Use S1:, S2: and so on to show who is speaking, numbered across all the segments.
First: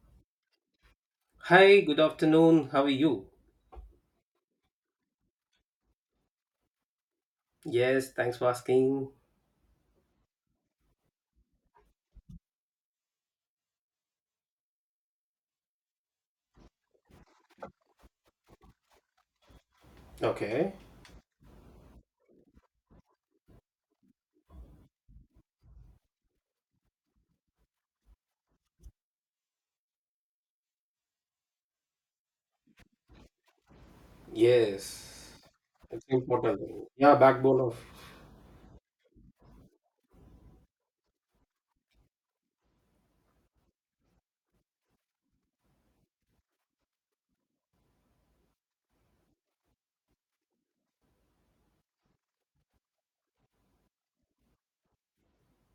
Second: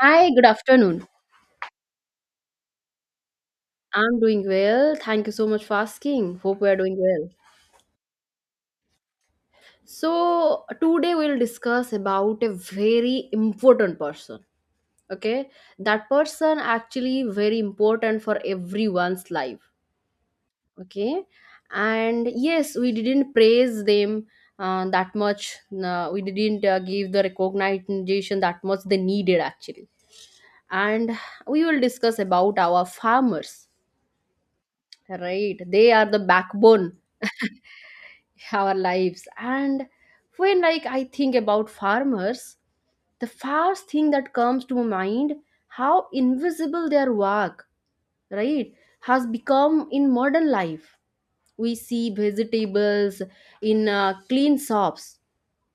S1: Hi, good afternoon.
S2: Hi, good afternoon. How are you?
S1: I'm doing well. Thank you so much for asking. Hope we are doing well.
S2: Yes, thanks for asking.
S1: Today we'll discuss about a very important person. Okay, that person actually very important for everyone's life.
S2: Okay.
S1: Okay, and yes, we didn't praise them that much. We didn't give the recognition that much they needed actually. And we will discuss about our farmers.
S2: Yes.
S1: Right, they
S2: It's
S1: are the
S2: important.
S1: backbone
S2: Yeah, backbone of.
S1: our lives. And when I think about farmers, the first thing that comes to mind, how invisible their work, right, has become in modern life. We see vegetables in clean shops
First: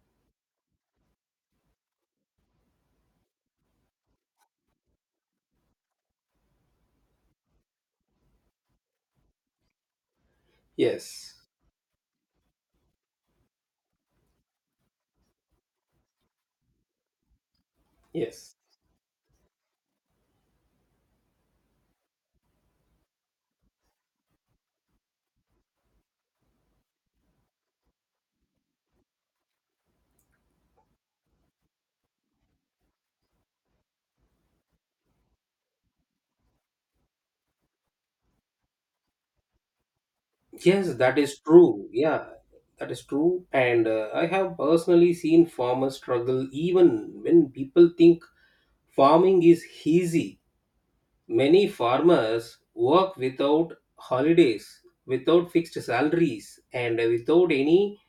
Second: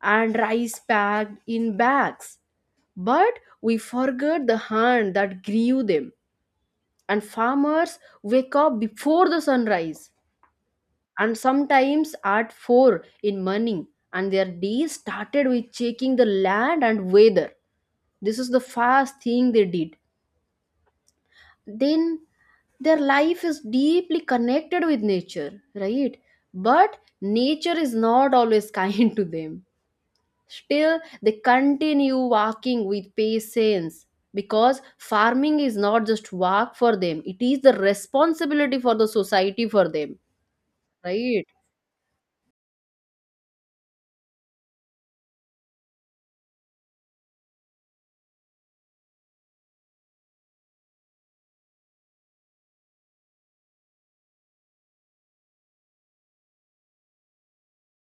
S1: and rice packed in bags, but we forget the hand that grew them. And farmers wake up before the sunrise,
S2: Yes.
S1: and sometimes at 4 in morning, and their day started with checking the land and weather. This is
S2: Yes.
S1: the first thing they did. Then their life is deeply connected with nature, right? But nature is not always kind to them. Still they continue walking with patience, because farming is not just work for them, it is the responsibility for the society for them,
S2: Yes, that is
S1: right?
S2: true. Yeah, that is true. And I have personally seen farmers struggle even when people think farming is easy. Many farmers work without holidays, without fixed salaries, and without any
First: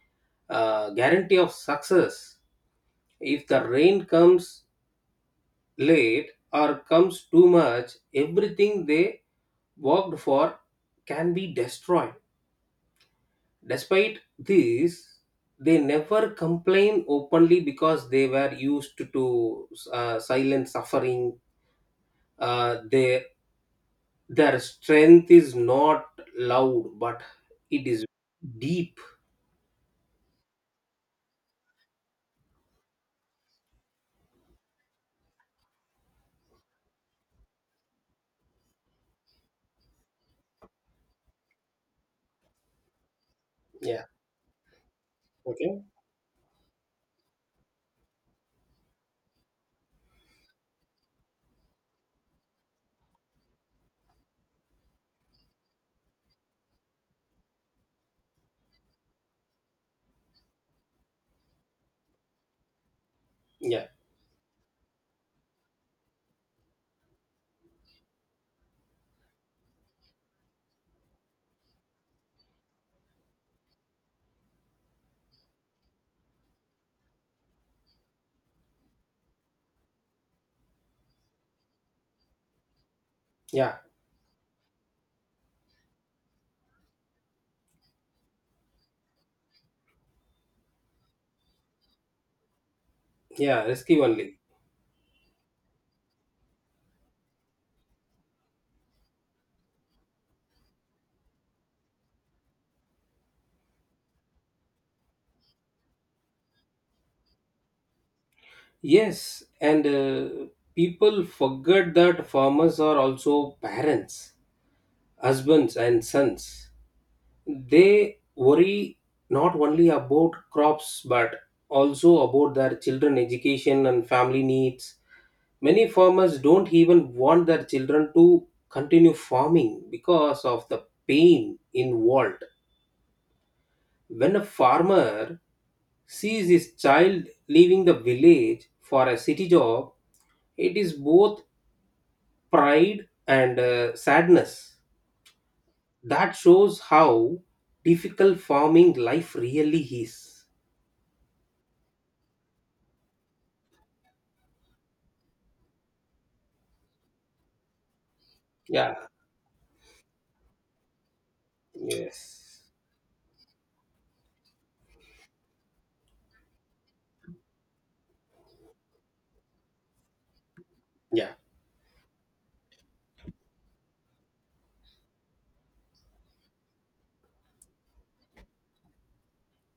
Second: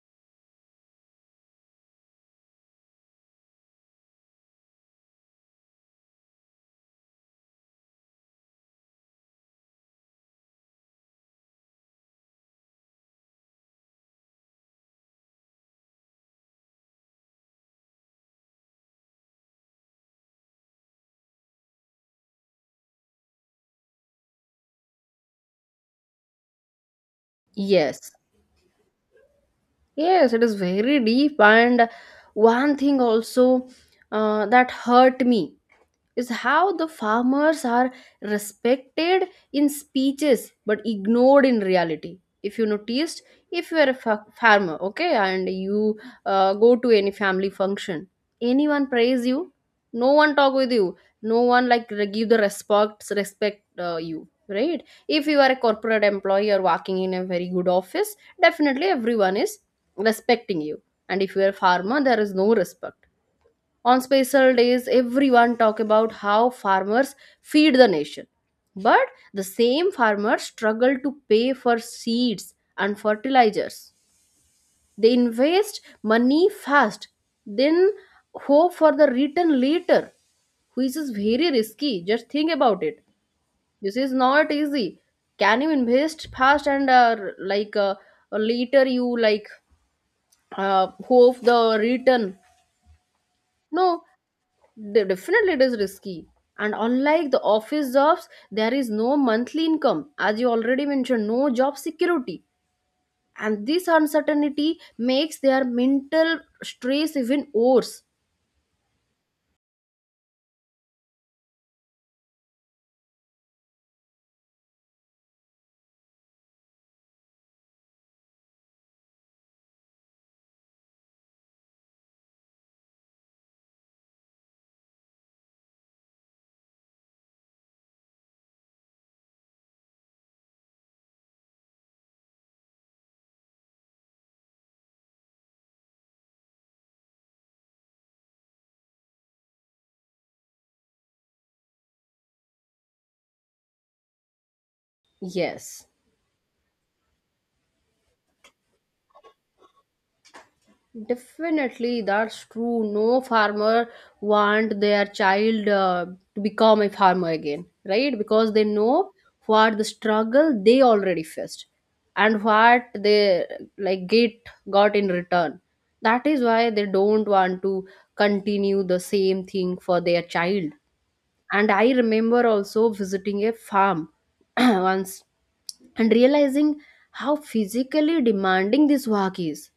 S2: guarantee of success. If the rain comes late or comes too much, everything they worked for can be destroyed. Despite this, they never complain openly because they were used to silent suffering. Uh, their their strength is not loud, but it is
S1: Yes,
S2: deep.
S1: yes, it is very deep. And one thing also, that hurt me, is how the farmers are respected in speeches but ignored in reality. If you noticed, if you are a
S2: Yeah.
S1: farmer, okay, and
S2: Okay.
S1: you go to any family function, anyone praise you, no one talk with you, no one like give the respect, respect, you, right? If you are a corporate employee or working in a very good office, definitely everyone is respecting you. And if you are a farmer, there is no respect.
S2: Yeah,
S1: On special days, everyone talk about how farmers feed the nation. But the same farmers struggle to pay for seeds and fertilizers. They invest money fast, then hope for the return later, which is very risky. Just think about it.
S2: yeah,
S1: This is not easy. Can you invest fast and later you hope the return?
S2: yeah. Risky
S1: No,
S2: only.
S1: Definitely it is risky. And unlike the office jobs, there is no monthly income, as you already mentioned, no job security. And this uncertainty makes their mental stress even worse.
S2: Yes, and people forget that farmers are also parents, husbands, and sons. They worry not only about crops but also about their children education and family needs. Many farmers don't even want their children to continue farming because of the pain involved. When a farmer sees his child leaving the village for a city job, it is both pride and sadness.
S1: Yes,
S2: That shows how difficult farming life really is.
S1: definitely, that's true. No farmer want their child to become a farmer again, right? Because they
S2: Yeah.
S1: know what the struggle they already faced, and
S2: Yes.
S1: what they like get got in return. That is why they don't want to continue the same thing for their child.
S2: Yeah.
S1: And I remember also visiting a farm once and realizing how physically demanding this work is,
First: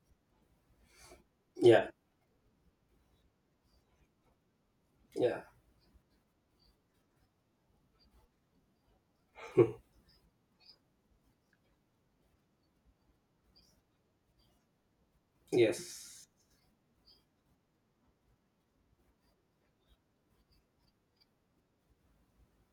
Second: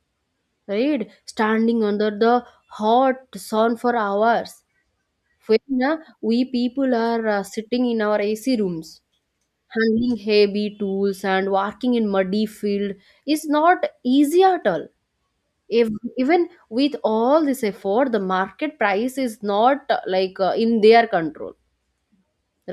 S1: right? Standing
S2: Yeah.
S1: under the hot sun for hours,
S2: Yeah.
S1: when we people are sitting in our AC rooms, handling heavy tools and working in muddy field is not easy at all. If,
S2: Yes.
S1: even with all this effort, the market price is not in their control,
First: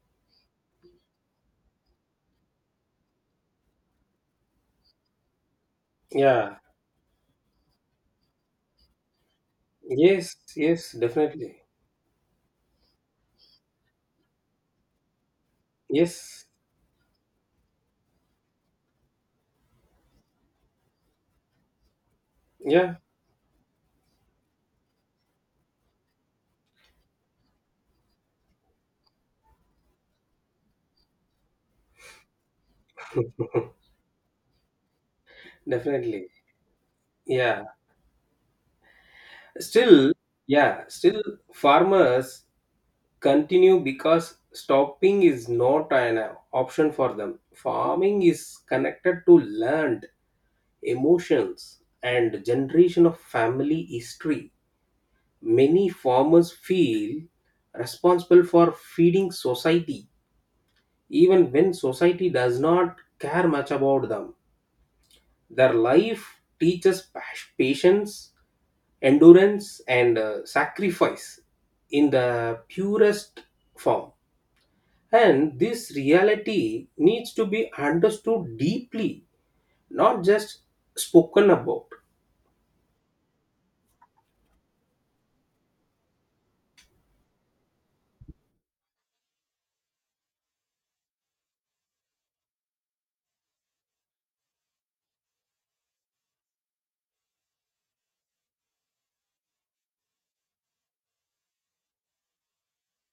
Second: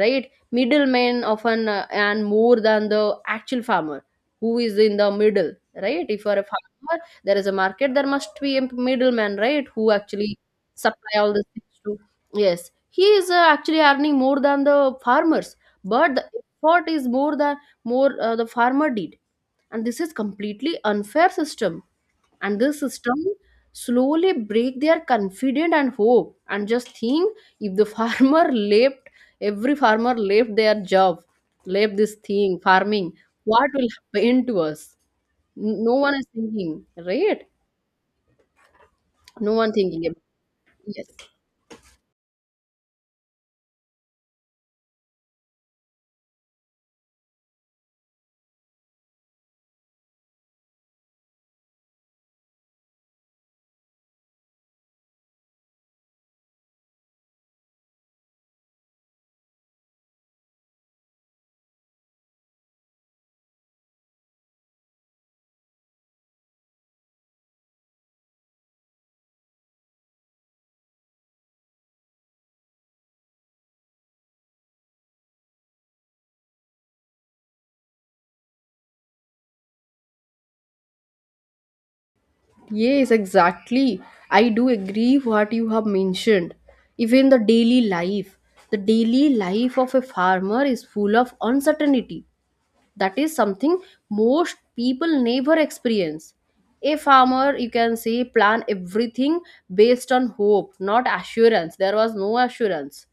S1: right? Middlemen often and more than the actual farmer, who is in the middle, right? If you are a
S2: Yeah.
S1: farmer, there is a market, there must be a middleman, right, who
S2: Yes,
S1: actually
S2: yes,
S1: supply all the
S2: definitely.
S1: things to. Yes, he is actually earning more than the farmers, but the
S2: Yes.
S1: effort is more than, more the farmer did. And this is completely unfair system. And this
S2: Yeah,
S1: system slowly break their confidence and hope. And just think, if the farmer left, every farmer left their job, left this thing farming, what will happen to us? No one is
S2: definitely.
S1: thinking, right?
S2: Yeah,
S1: No one thinking
S2: still.
S1: about
S2: Yeah,
S1: it. Yes,
S2: still farmers continue because stopping is not an option for them. Farming is connected to land, emotions, and generation of family history. Many farmers feel responsible for feeding society, even when society does not care much about them. Their life teaches patience, endurance, and sacrifice in the purest form. And this reality needs to be understood deeply, not just spoken about.
S1: yes, exactly. I do agree what you have mentioned. Even the daily life of a farmer is full of uncertainty, that is something most people never experience. A farmer you can say plan everything based on hope, not assurance. There was no assurance.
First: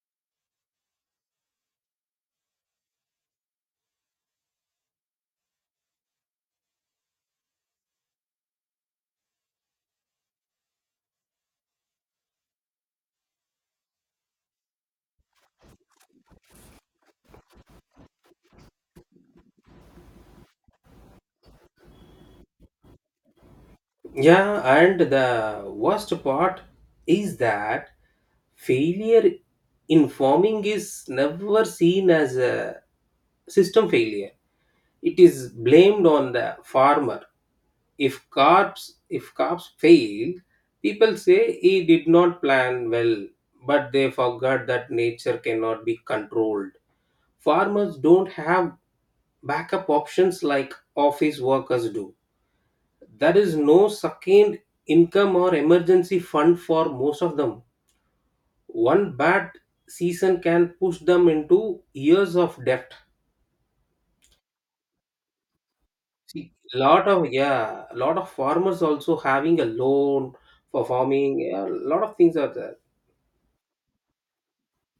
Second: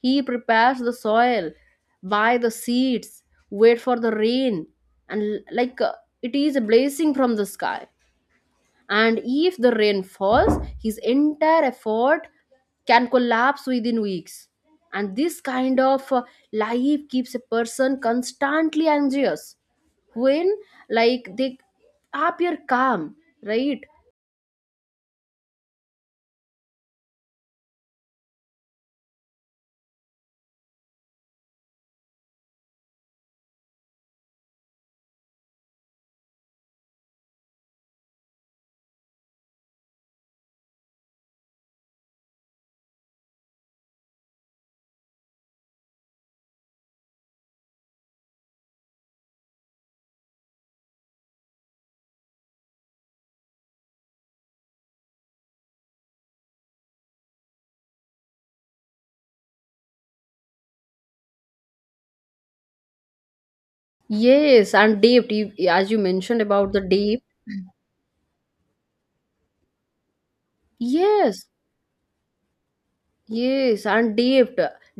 S1: He prepares the soil, buy the seeds, wait for the rain, and it is a blessing from the sky. And if the rain falls, his entire effort can collapse within weeks. And this kind of life keeps a person constantly anxious, when like they appear calm, right?
S2: Yeah, and the worst part is that failure in farming is never seen as a system failure. It is blamed on the farmer. If crops fail, people say he did not plan well, but they forgot that nature cannot be controlled. Farmers don't have backup options like office workers do. There is no second income or emergency fund for most of them. One bad season can push them into years of debt.
S1: Yes, and debt, as you mentioned
S2: See,
S1: about the
S2: lot
S1: debt.
S2: of, yeah, lot of farmers also having a loan for
S1: Yes,
S2: farming. A lot of things are there.
S1: yes, and debt,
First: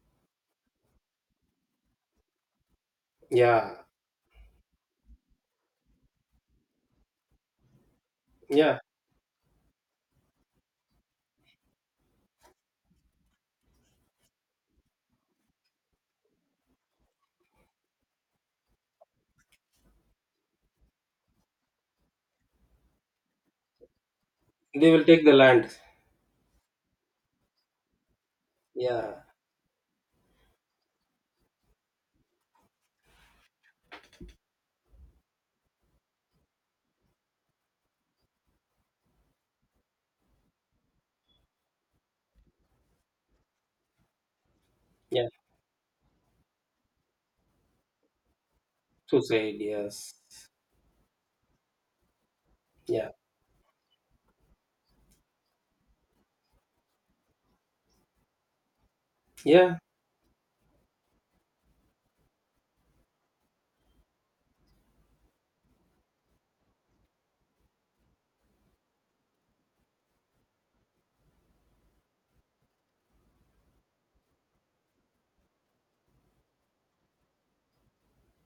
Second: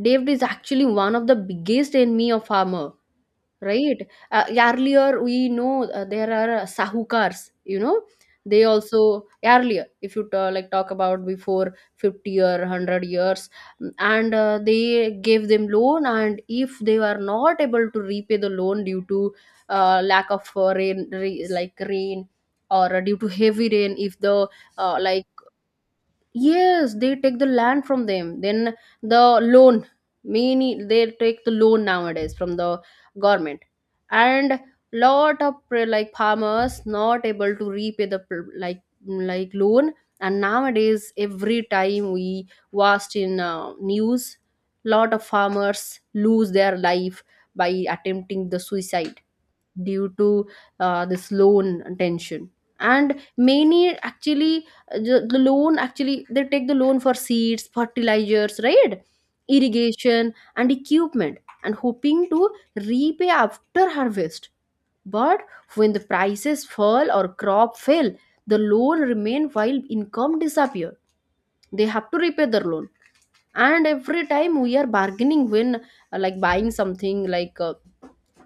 S1: debt is actually one of the biggest enemy of farmer,
S2: Yeah.
S1: right? Earlier, we know there are sahukars, you know. They
S2: Yeah,
S1: also earlier, if you talk about before 50 or 100 years, mm, and they gave them loan, and if they were not able to repay the loan due to lack of rain, like rain, or due to heavy rain, if the
S2: they
S1: uh,
S2: will take
S1: like
S2: the land.
S1: yes, they take the land from them. Then
S2: Yeah.
S1: the loan, many they take the loan nowadays from the government, and lot of like farmers not able to repay the like loan. And nowadays, every time we watched in news, lot of
S2: Yeah,
S1: farmers lose their life by attempting the suicide,
S2: suicide.
S1: due
S2: Yes.
S1: to this loan tension.
S2: Yeah.
S1: And many actually the loan, actually they take the loan for seeds, fertilizers, right,
S2: Yeah.
S1: irrigation and equipment, and hoping to repay after harvest. But when the prices fall or crop fail, the loan remain while income disappear. They have to repay their loan. And every time we are bargaining when like buying something like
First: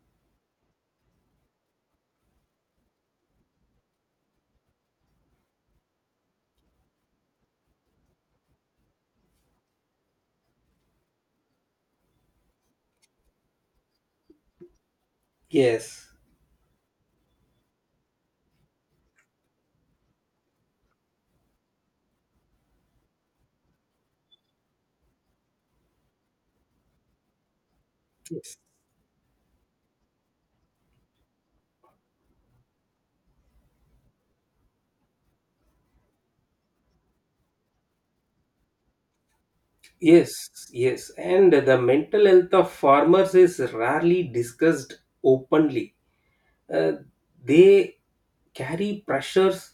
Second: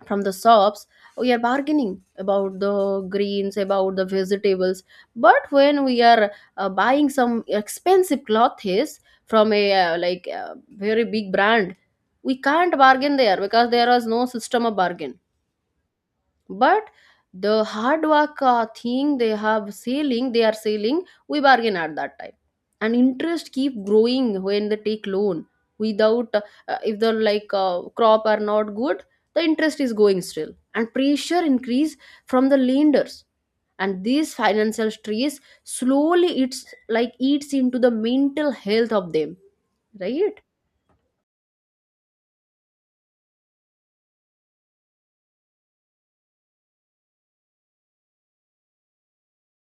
S1: from the shops, we are bargaining about the greens, about the vegetables. But when we are buying some expensive clothes from a very big brand, we can't bargain there, because there was no system of bargain.
S2: Yes.
S1: But the hard work thing they have selling, they are selling, we bargain at that time. And interest keep growing when they take loan, without if the crop are
S2: Yes,
S1: not good, the interest is going still and pressure increase from the lenders. And this financial stress slowly it's like eats into the mental health of them,
S2: yes,
S1: right?
S2: yes. And the mental health of farmers is rarely discussed openly. uh, they carry pressures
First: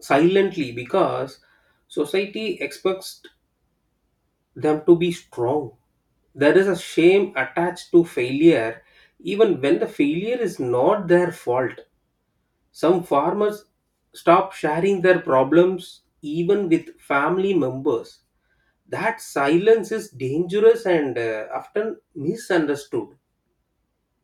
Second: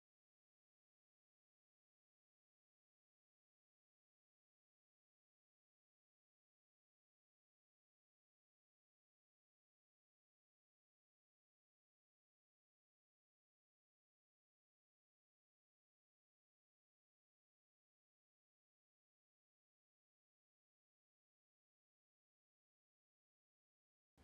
S2: silently because society expects them to be strong. There is a shame attached to failure, even when the failure is not their fault. Some farmers stop sharing their problems even with family members. That silence is dangerous and often misunderstood.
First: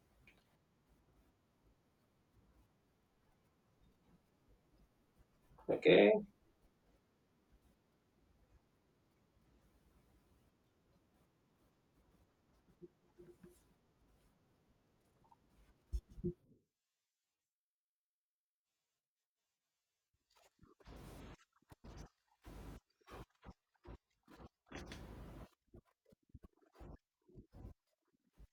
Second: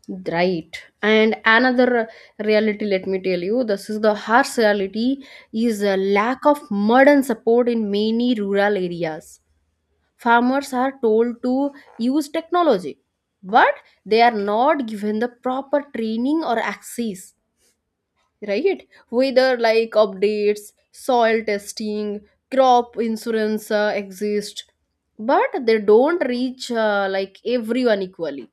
S1: Right. And another reality, let me tell you, this is the harsh reality, is a
S2: Okay.
S1: lack of mud and support in many rural areas. Farmers are told to use technology, but they are not given the proper training or access, right? Whether like updates, soil testing, crop insurance exist, but they don't reach like everyone equally,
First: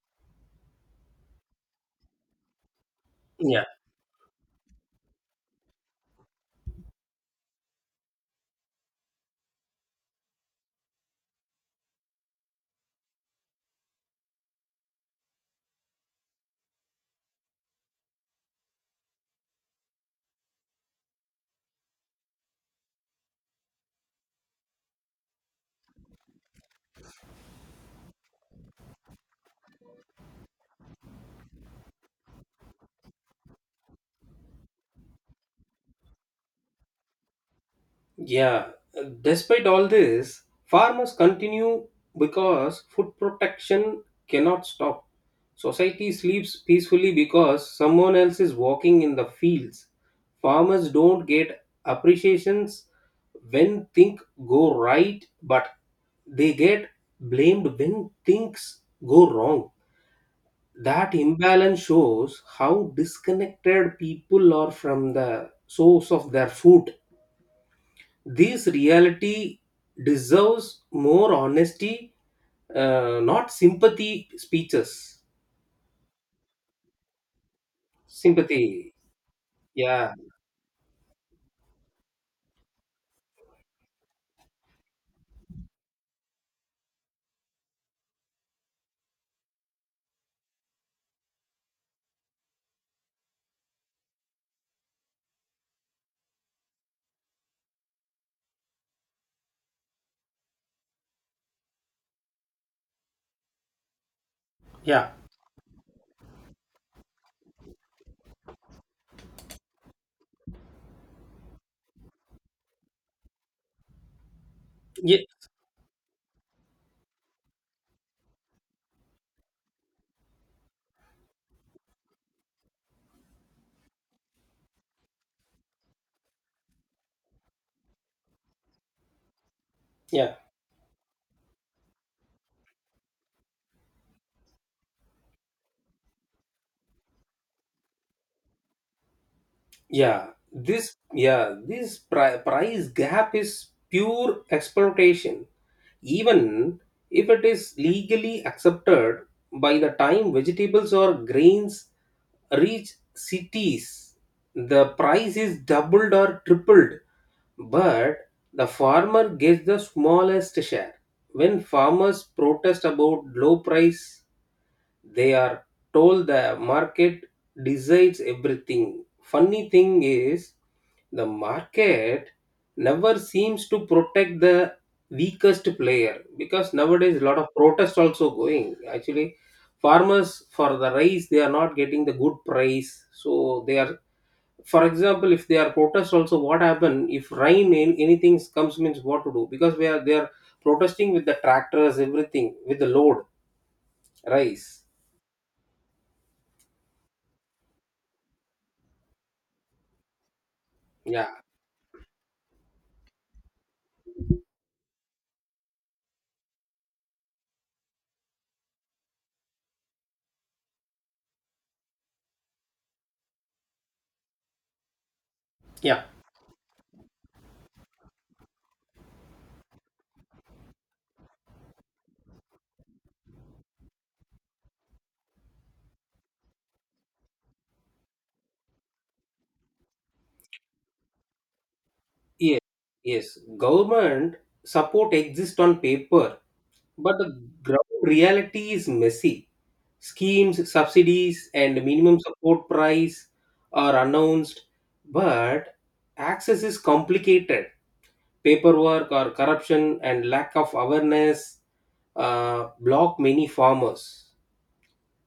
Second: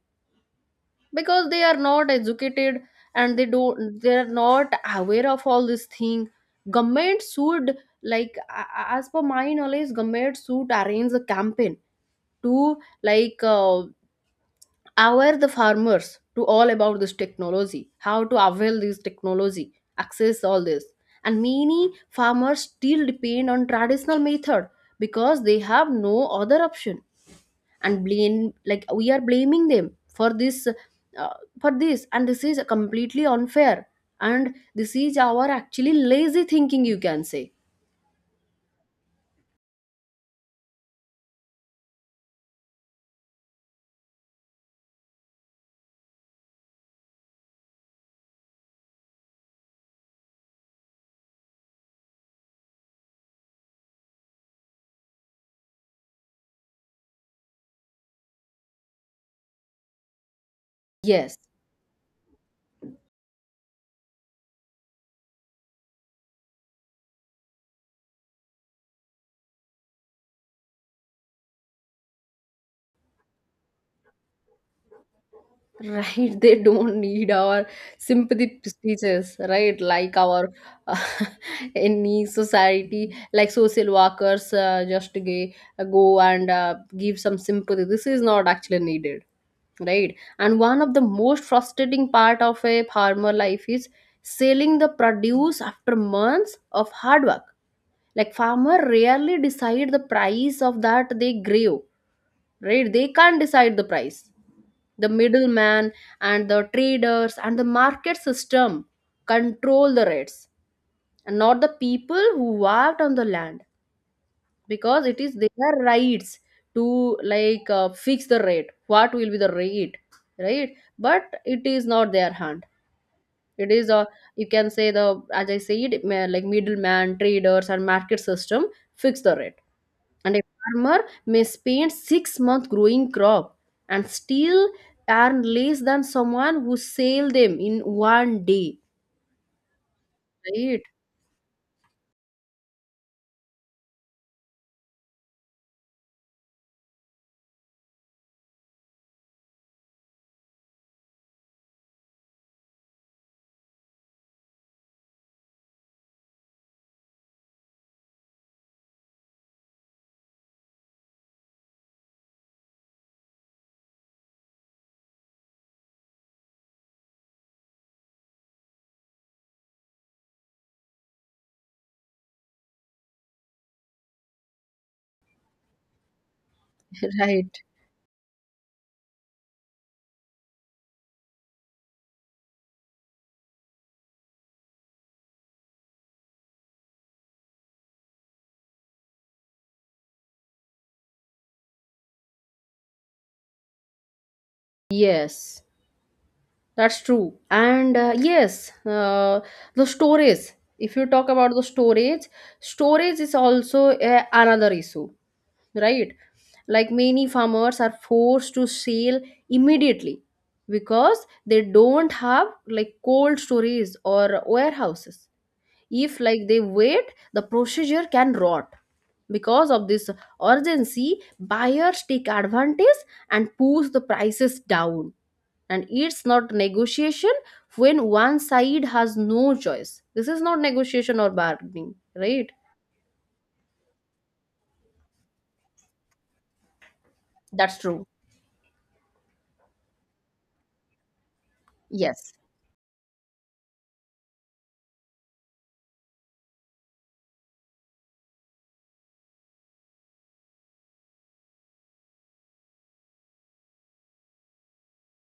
S1: because they are not educated and they
S2: Yeah.
S1: don't, they are not aware of all this thing. Government should as per my knowledge, government should arrange a campaign to like uh, aware the farmers to all about this technology, how to avail this technology, access all this. And many farmers still depend on traditional method because they have no other option. And blame, like we are blaming them for this, uh, for this, and this is completely unfair. And this is our actually lazy thinking, you can say.
S2: Yeah, despite all this, farmers continue because food protection cannot stop. Society sleeps peacefully because someone else is walking in the fields. Farmers don't get appreciations when things go right, but they get blamed when things go wrong. That
S1: Yes.
S2: imbalance shows how disconnected people are from the source of their food. This reality deserves more honesty, not sympathy speeches.
S1: Right, they don't need our sympathy
S2: Sympathy,
S1: speeches, right?
S2: yeah.
S1: Like our uh, any society, like social workers, just gay, go and give some sympathy. This is not actually needed, right? And one of the most frustrating part of a farmer life is selling the produce after months of hard work. Like farmer rarely decide the price of that they grave, right? They can't decide the price.
S2: Yeah,
S1: The middleman and the traders and the market system control the rates, and not the people who worked on the land, because
S2: yeah,
S1: it is their rights to fix the rate, what will be the rate, right? But it is not their hand. It is a, you can say the, as I said, middleman, traders, and market system fix the rate.
S2: yeah,
S1: And a farmer may spend 6 months growing crop and still earn less than someone who sell them in one day.
S2: yeah.
S1: Right,
S2: This price gap is pure exploitation. Even if it is legally accepted, by the time vegetables or grains reach cities, the price is doubled or tripled. But the farmer gets the smallest share. When farmers protest about low price, they are told the market decides everything. Funny thing is, the market never seems to protect the weakest player, because nowadays a lot of
S1: right.
S2: protest also going. Actually, farmers for the rice they are not getting the good price, so they are, for example, if they are protest also, what happen if rain anything comes, means what to do, because we are they are protesting with the tractors, everything with the load, rice.
S1: Yes, that's true. And the storage. If you
S2: Yeah.
S1: talk about the storage, storage is also a, another issue. Right? Like many farmers are forced to sell immediately, because they don't have like cold storage or warehouses.
S2: Yeah.
S1: If like they wait, the procedure can rot. Because of this urgency, buyers take advantage and push the prices down. And it's not negotiation when one side has no choice. This is not negotiation or bargaining, right?
S2: Yes. Yes, government support exists on paper, but the
S1: That's
S2: ground
S1: true.
S2: reality is messy. Schemes, subsidies, and minimum
S1: Yes.
S2: support price are announced, but access is complicated. Paperwork or corruption and lack of awareness block many farmers.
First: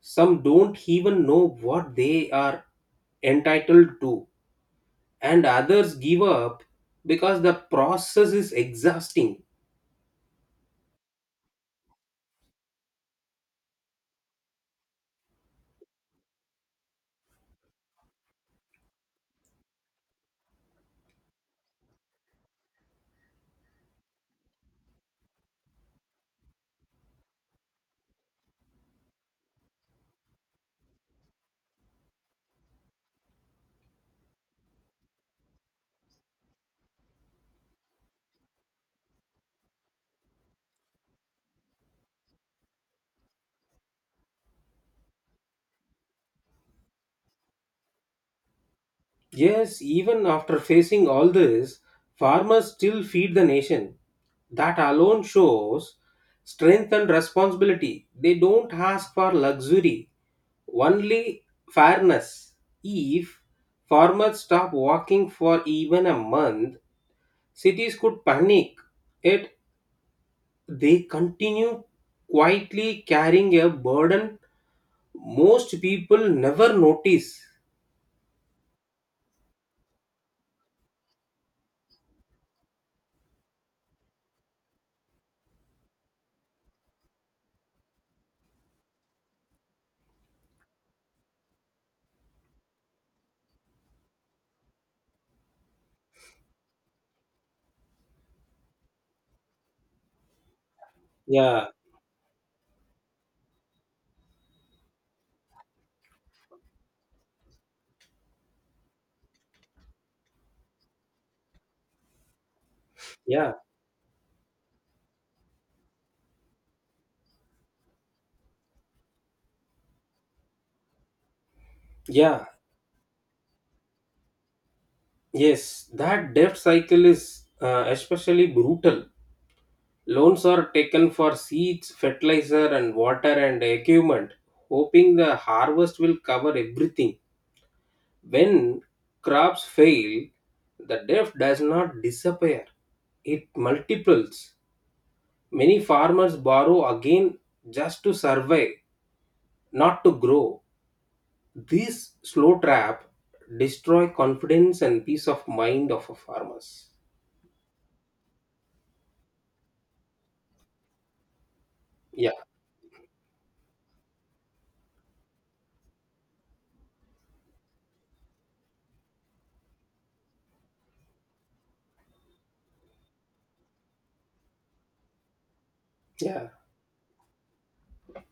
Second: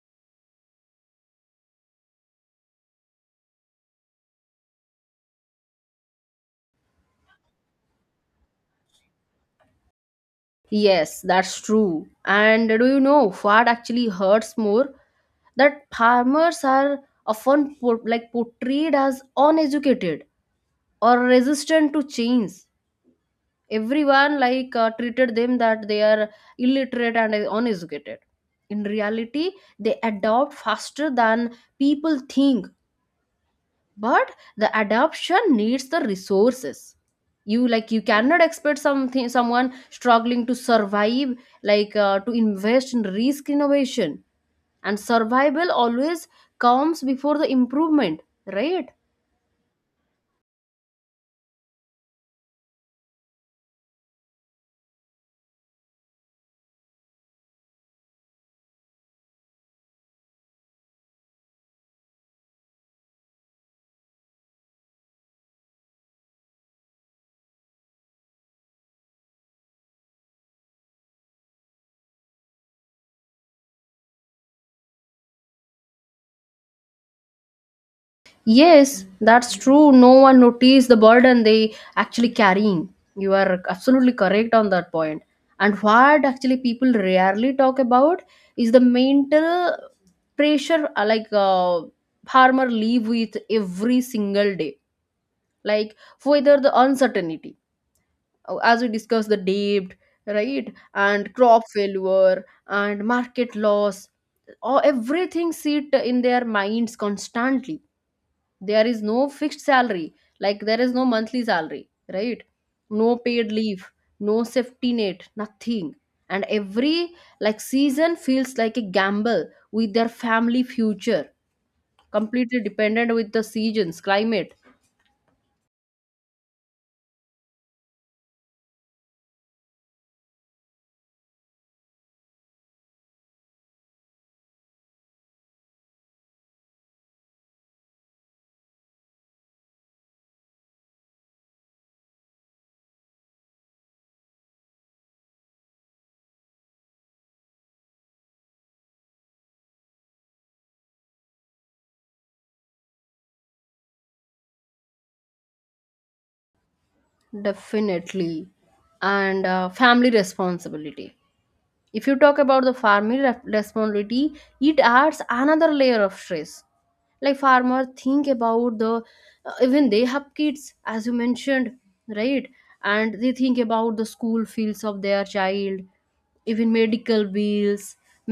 S2: Some don't even know what they are entitled to, and others give up because the process is exhausting.
S1: Yes, that's true. And do you know what actually hurts more? That farmers are often portrayed as uneducated or resistant to change. Everyone like treated them that they are illiterate and uneducated. In reality, they adopt faster than people think, but the adoption needs the resources. You like you cannot expect something, someone struggling to survive like to invest in risk innovation. And survival always comes before the improvement, right?
S2: Yes, even after facing all this, farmers still feed the nation. That alone shows strength and responsibility. They don't ask for luxury, only fairness. If farmers stop working for even a month, cities could panic, yet they continue quietly carrying a burden most people never notice.
S1: Yes, that's true. No one noticed the burden they actually carrying. You are absolutely correct on that point. And what actually people rarely talk about is the mental pressure, farmer live with every single day. Like whether the uncertainty, as we discussed, the debt, right, and crop
S2: Yeah.
S1: failure and market loss, or everything sit in their minds constantly. There is no fixed salary, like there is no monthly salary, right? No paid
S2: Yeah.
S1: leave, no safety net, nothing. And every like season feels like a gamble with their family future,
S2: Yeah.
S1: completely dependent with the seasons climate.
S2: Yes. That debt cycle is especially brutal. Loans are taken for seeds, fertilizer, and water and equipment, hoping the harvest will cover everything. When crops fail, the debt does not disappear, it multiples. Many farmers borrow again just to survive, not to grow. This slow trap destroy confidence and peace of mind of a farmers.
S1: Definitely. And family responsibility. If you
S2: Yeah.
S1: talk about the farming responsibility, it adds another layer of stress. Like farmers think about the even they have kids, as you mentioned, right? And they think about the school fields of their child,
S2: Yeah.
S1: even medical bills,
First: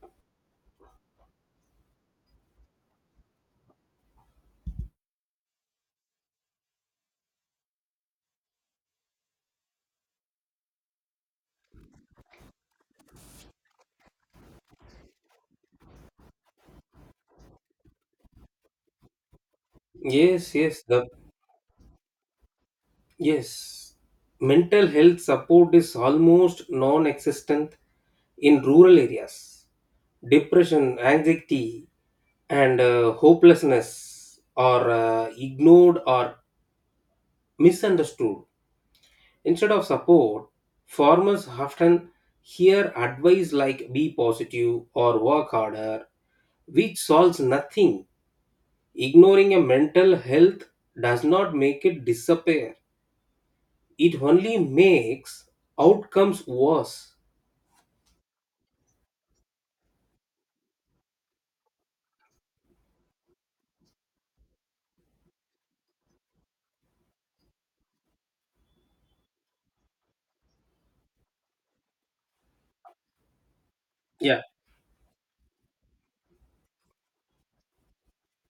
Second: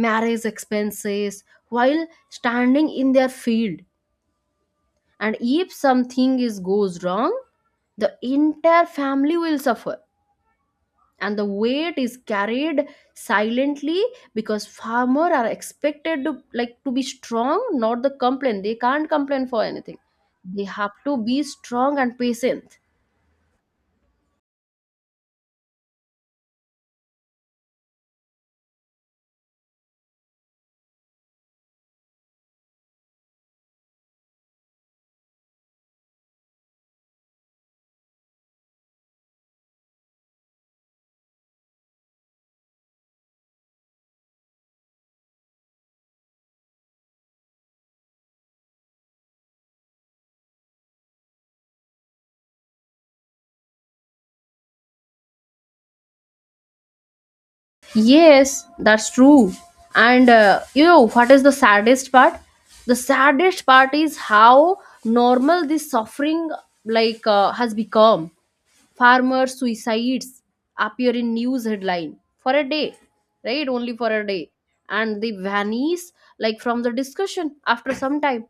S1: marriage expenses, while standing in their field. And if something is goes wrong, the entire family will suffer and the weight is carried silently, because farmer are expected to like to be strong, not the complain, they can't complain for anything.
S2: Yes,
S1: They
S2: yes,
S1: have
S2: the
S1: to be strong and patient.
S2: yes. Mental health support is almost non-existent in rural areas. Depression, anxiety, and hopelessness are ignored or misunderstood. Instead of support, farmers often hear advice like be positive or work harder, which solves nothing. Ignoring a mental health does not make it disappear, it only makes outcomes worse.
S1: Yes, that's true. And you know what is the saddest part? The saddest part is how normal this suffering has become. Farmer suicides appear in news headline for a day, right, only for a
S2: Yeah.
S1: day, and they vanish like from the discussion. After some time,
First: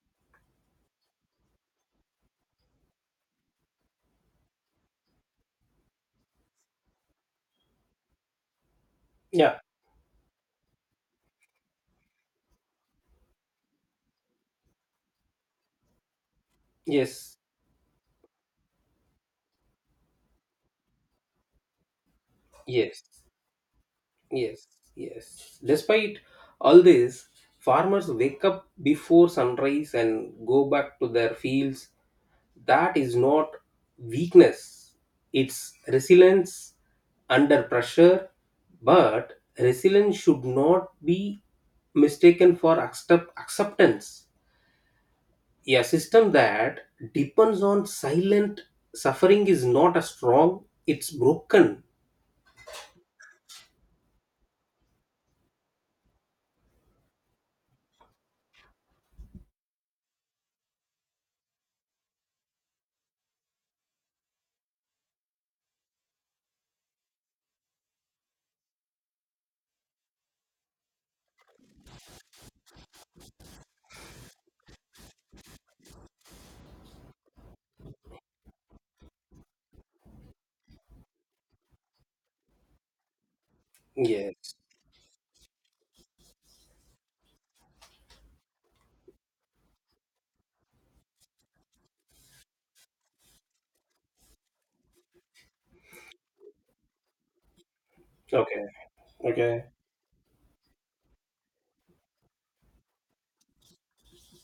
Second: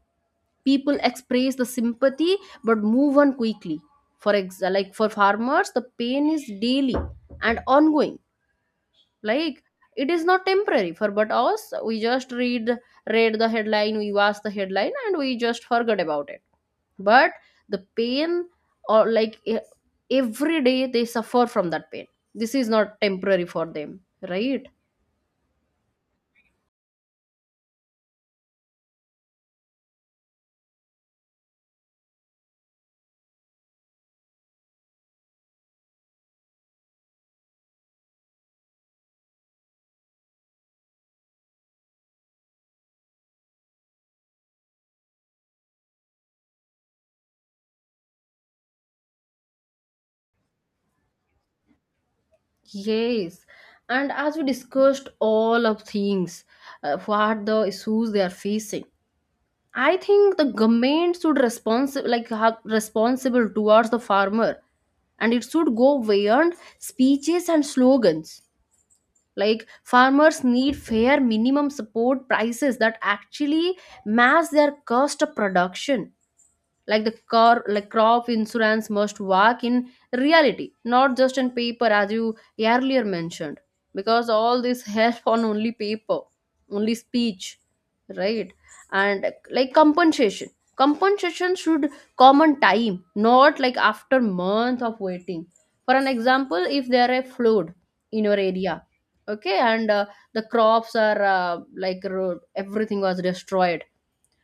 S1: people express the sympathy but move on quickly. Like for farmers the pain is daily and ongoing.
S2: Yeah.
S1: Like it is not temporary for but us, we just read the headline, we watch the headline and we just forget about it. But
S2: Yes.
S1: the pain, or like e- every day they suffer from that pain. This is not
S2: Yes.
S1: temporary for them,
S2: Yes.
S1: right?
S2: Yes. Despite all this, farmers wake up before sunrise and go back to their fields. That is not weakness, it's resilience under pressure. But resilience should not be mistaken for acceptance. A system that depends on silent suffering is not a strong, it's broken.
S1: Yes. And as we discussed all of things, what the issues they are facing, I think the government should responsible, like have responsible towards the farmer, and it should go beyond speeches and slogans. Like farmers need fair minimum support prices that actually match their cost of production. Like the car like crop insurance must work in reality, not just in paper, as you earlier mentioned, because
S2: Yes.
S1: all this help on only paper, only speech, right? And like compensation should come on time, not like after month of waiting. For an example, if there are a flood in your
S2: Okay.
S1: area, okay,
S2: Okay,
S1: and the crops are everything was destroyed,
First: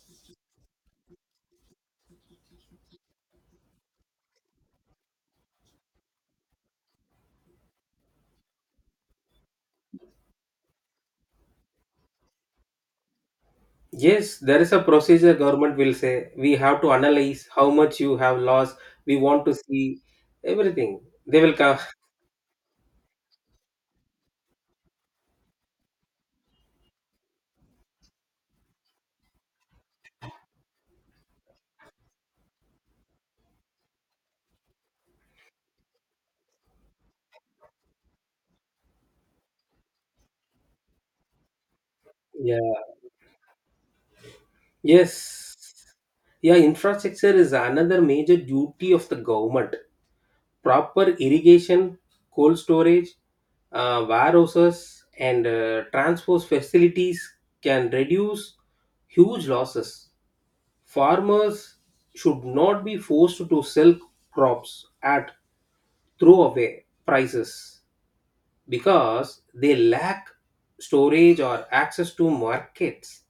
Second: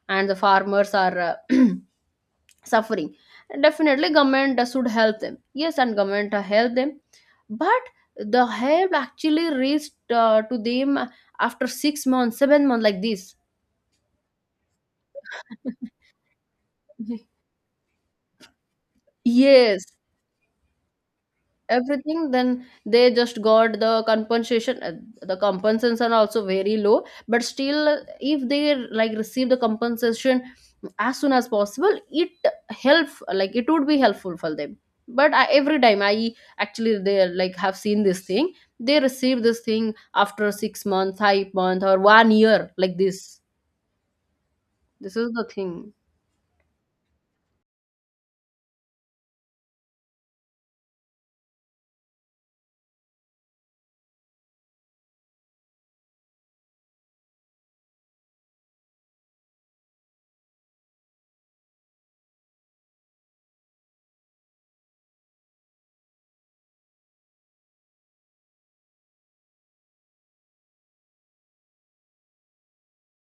S1: and the farmers are uh, suffering, definitely government should help them. Yes, and government help them, but the help actually reached to them after 6 months, 7 months, like this.
S2: yes, there is a procedure. Government will say we have to analyze how much you have lost, we want to
S1: Yes,
S2: see everything, they will come.
S1: everything, then they just got the compensation. The compensations are also very low, but still, if they like receive the compensation as soon as possible, it help, like it would be helpful for them. But every time I actually they like have seen this thing, they receive this thing after 6 months, 5 months, or one year
S2: Yeah.
S1: like this. This is the
S2: Yes.
S1: thing.
S2: Yeah, infrastructure is another major duty of the government. Proper irrigation, cold storage, warehouses, and transport facilities can reduce huge losses. Farmers should not be forced to sell crops at throwaway prices because they lack storage or access to markets.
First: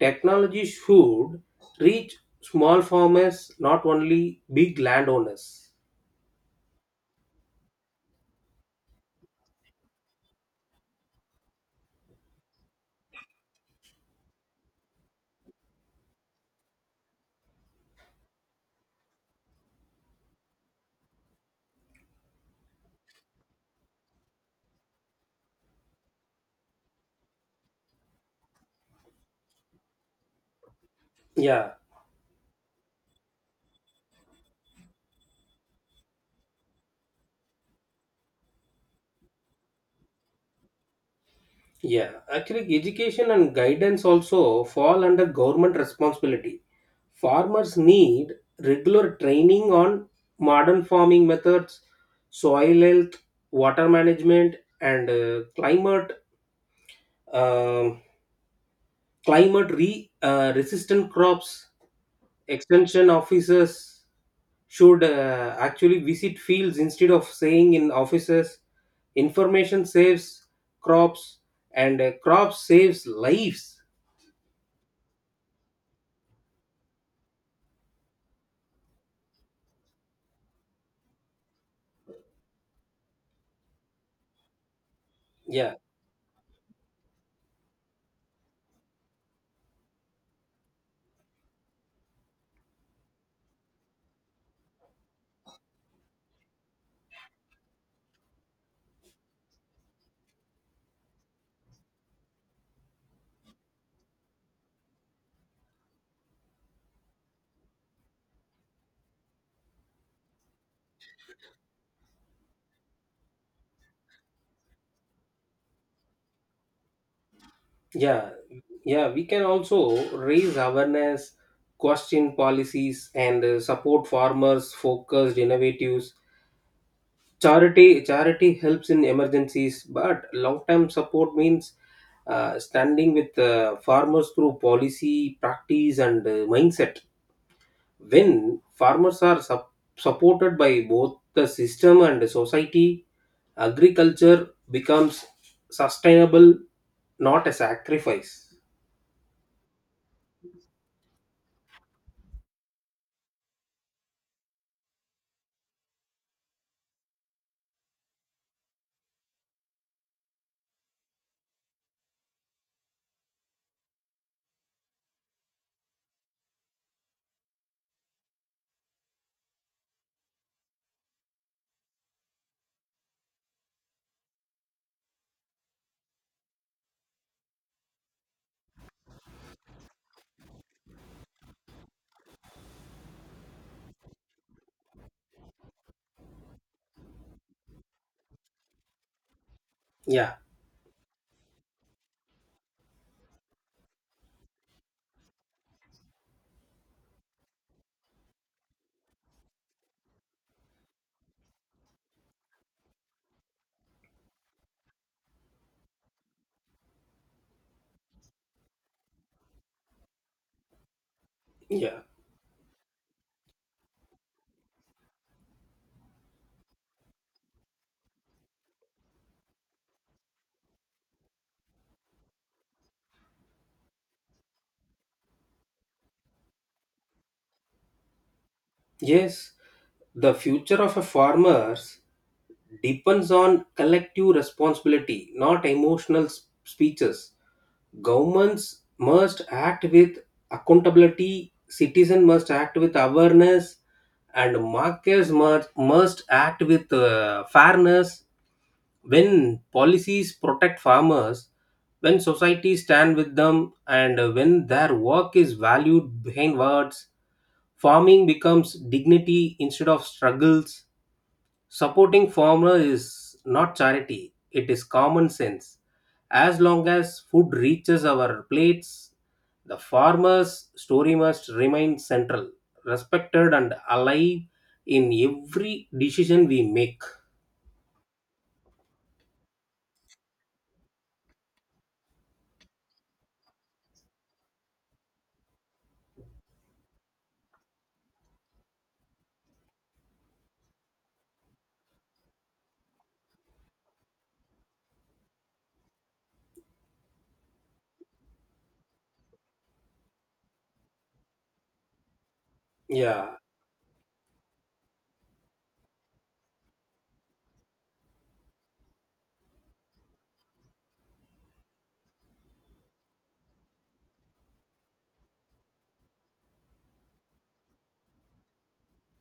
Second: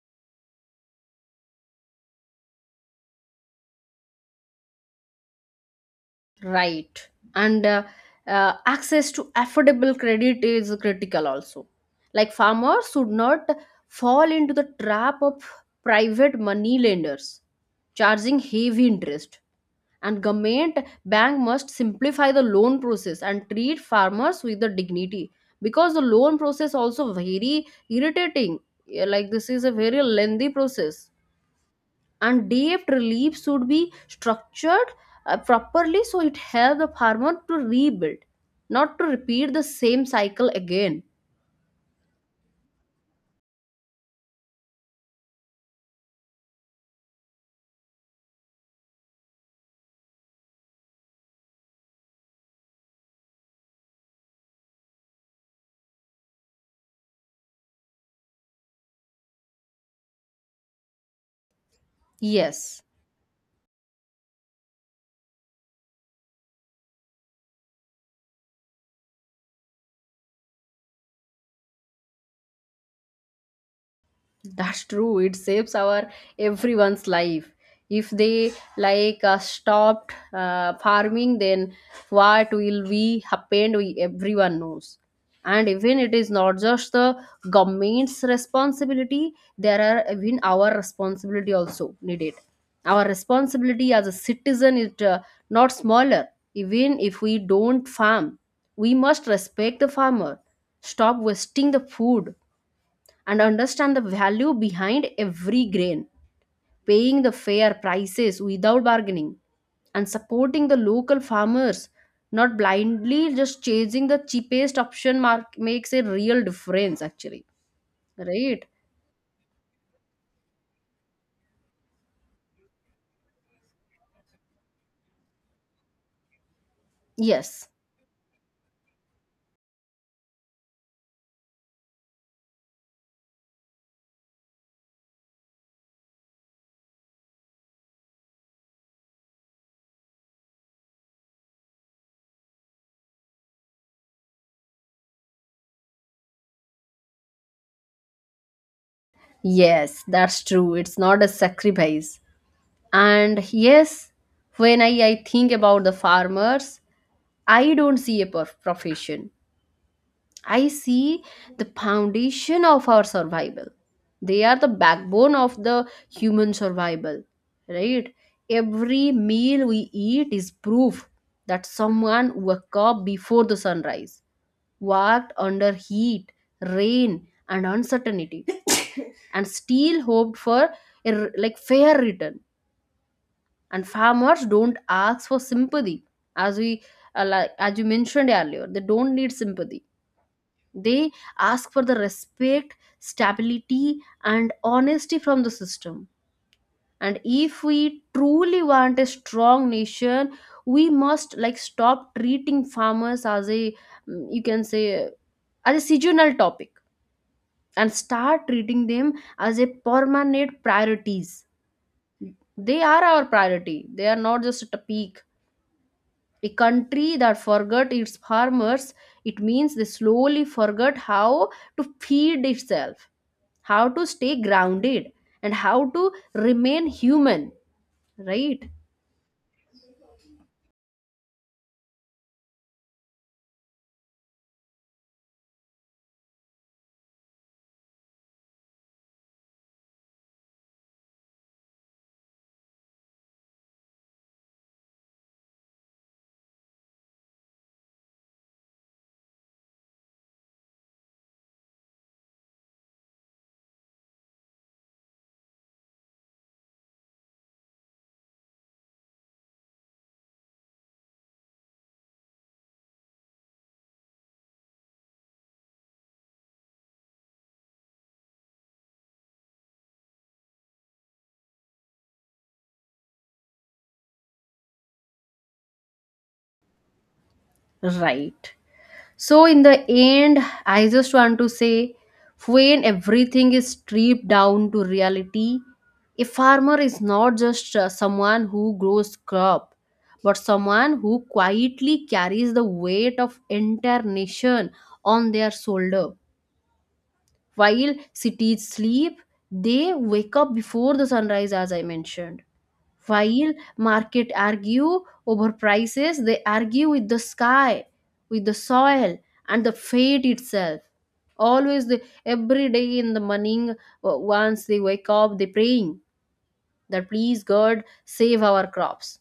S2: Technology should reach small farmers, not only big landowners.
S1: Right. And access to affordable credit is critical also. Like farmers should not fall into the trap of private money lenders charging heavy interest. And government bank must simplify the loan process and treat farmers with the dignity, because the loan process also very irritating. Yeah, like this is a very lengthy process,
S2: Yeah.
S1: and debt relief should be structured properly, so it helps the farmer to rebuild, not to repeat the same cycle again.
S2: Yeah. Actually, education and guidance also fall under government responsibility. Farmers need regular training on modern farming methods, soil health, water management, and um, resistant crops.
S1: Yes.
S2: Extension officers should actually visit fields instead of saying in offices. Information saves crops and crops saves lives.
S1: That's true. It saves our everyone's life. If they stopped farming, then what will we happen? We everyone knows. And
S2: Yeah.
S1: even it is not just the government's responsibility. There are even our responsibility also needed. Our responsibility as a citizen is not smaller. Even if we don't farm, we must respect the farmer. Stop wasting the food and understand the value behind every grain, paying the fair prices without bargaining, and supporting the local farmers, not blindly just chasing the cheapest option mark makes a real difference actually.
S2: Yeah.
S1: Right?
S2: Yeah. We can also raise awareness, question policies, and support farmers focused innovatives.
S1: Yes.
S2: Charity helps in emergencies, but long term support means standing with farmers through policy, practice, and mindset. When farmers are supported by both the system and the society, agriculture becomes sustainable, not a sacrifice.
S1: Yes, that's true. It's not a sacrifice. And yes, when I think about the farmers, I don't see a profession. I see the foundation of our survival. They are the backbone of the human survival, right? Every meal we eat is proof that someone woke up before the sunrise, worked under heat, rain, and uncertainty, and still hoped for a fair return. And farmers don't ask for sympathy, as we as you mentioned earlier, they don't need sympathy,
S2: Yeah.
S1: they ask for the respect, stability, and honesty from the system. And if we truly want a strong nation, we must like stop treating farmers as a you can say as a seasonal topic, and start treating them as a permanent priorities.
S2: Yeah.
S1: They are our priority. They are not just a peak. A country that forgot its farmers, it means they slowly forgot how to feed itself, how to stay grounded, and how to remain human, right?
S2: Yes, the future of a farmers depends on collective responsibility, not emotional speeches. Governments must act with accountability, citizens must act with awareness, and markets must act with fairness. When policies protect farmers, when societies stand with them, and when their work is valued behind words, farming becomes dignity instead of struggles. Supporting farmer is not charity, it is common sense. As long as food reaches our plates, the farmer's story must remain central, respected, and alive in every decision we make.
S1: Right. So, in the end, I just want to say, when everything is stripped down to reality, a farmer is not just someone who grows crop, but someone who quietly carries the weight of entire nation on their shoulder. While cities sleep, they wake up before the sunrise, as I mentioned.
S2: Yeah.
S1: While market argue over prices, they argue with the sky, with the soil, and the fate itself. Always, every day in the morning, once they wake up, they praying that please God save our crops.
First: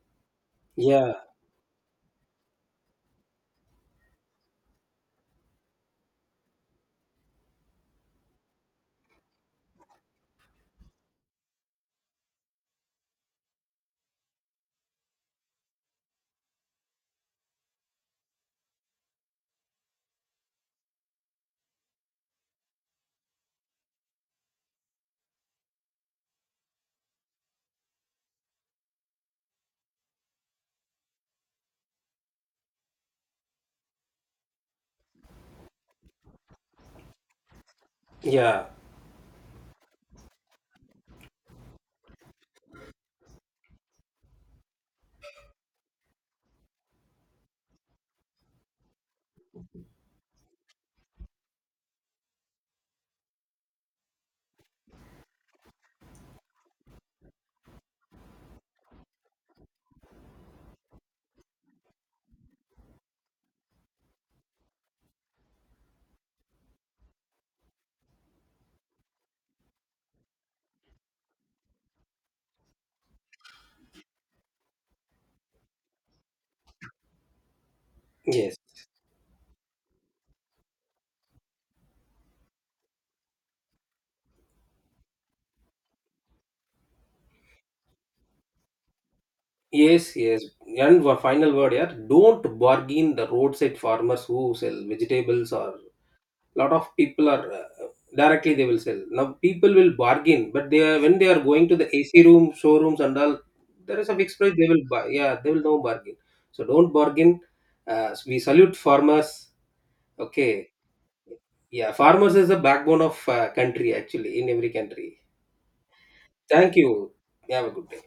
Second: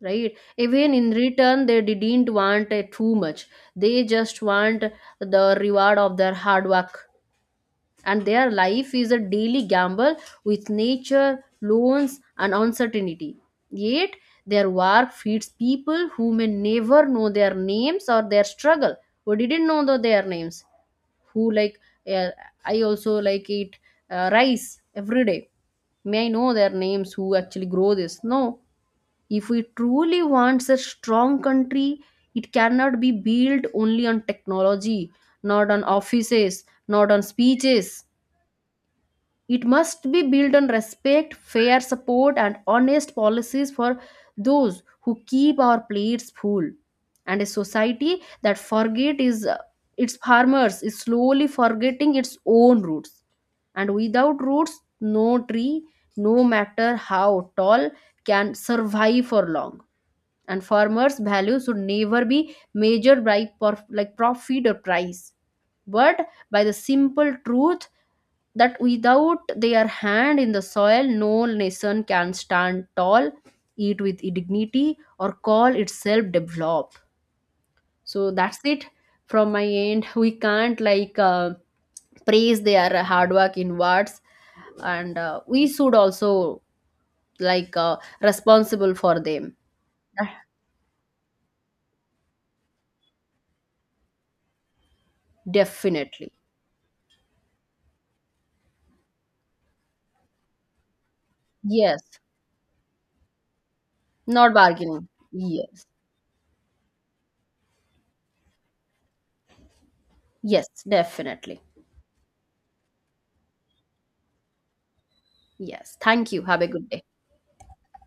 S1: Right? Even in
S2: Yeah.
S1: return, they didn't want too much. They just want the reward of their hard work, and their life is a daily gamble with nature, loans, and uncertainty. Yet, their work feeds people who may never know their names or their struggle, who didn't know their names, who uh, I also like eat rice every day. May I know their names who actually grow this? No. If we truly want a strong country, it cannot be built only on technology, not on offices, not on speeches.
S2: Yeah.
S1: It must be built on respect, fair support, and honest policies for those who keep our plates full. And a society that forget is its farmers is slowly forgetting its own roots. And without roots, no tree, no matter how tall, can survive for long. And farmers' value should never be measured by profit or price, but by the simple truth that without their hand in the soil, no nation can stand tall, eat with dignity, or call itself developed. So
S2: Yes.
S1: that's it from my end. We can't praise their hard work in words, and we should also responsible for them.
S2: Yes,
S1: Ah,
S2: yes. And one final word here. Don't bargain the roadside farmers who sell vegetables, or
S1: definitely,
S2: lot of people are directly they will sell. Now people will bargain, but they are when they are going to the
S1: yes.
S2: AC room, showrooms and all, there is a fixed
S1: Not
S2: price they will buy.
S1: bargaining.
S2: Yeah, they will no
S1: Yes,
S2: bargain. So don't bargain. We salute farmers.
S1: yes,
S2: Okay.
S1: definitely.
S2: Yeah, farmers is the backbone of country actually in every country.
S1: Yes. Thank you. Have a
S2: Thank
S1: good day.
S2: you. Have a good day.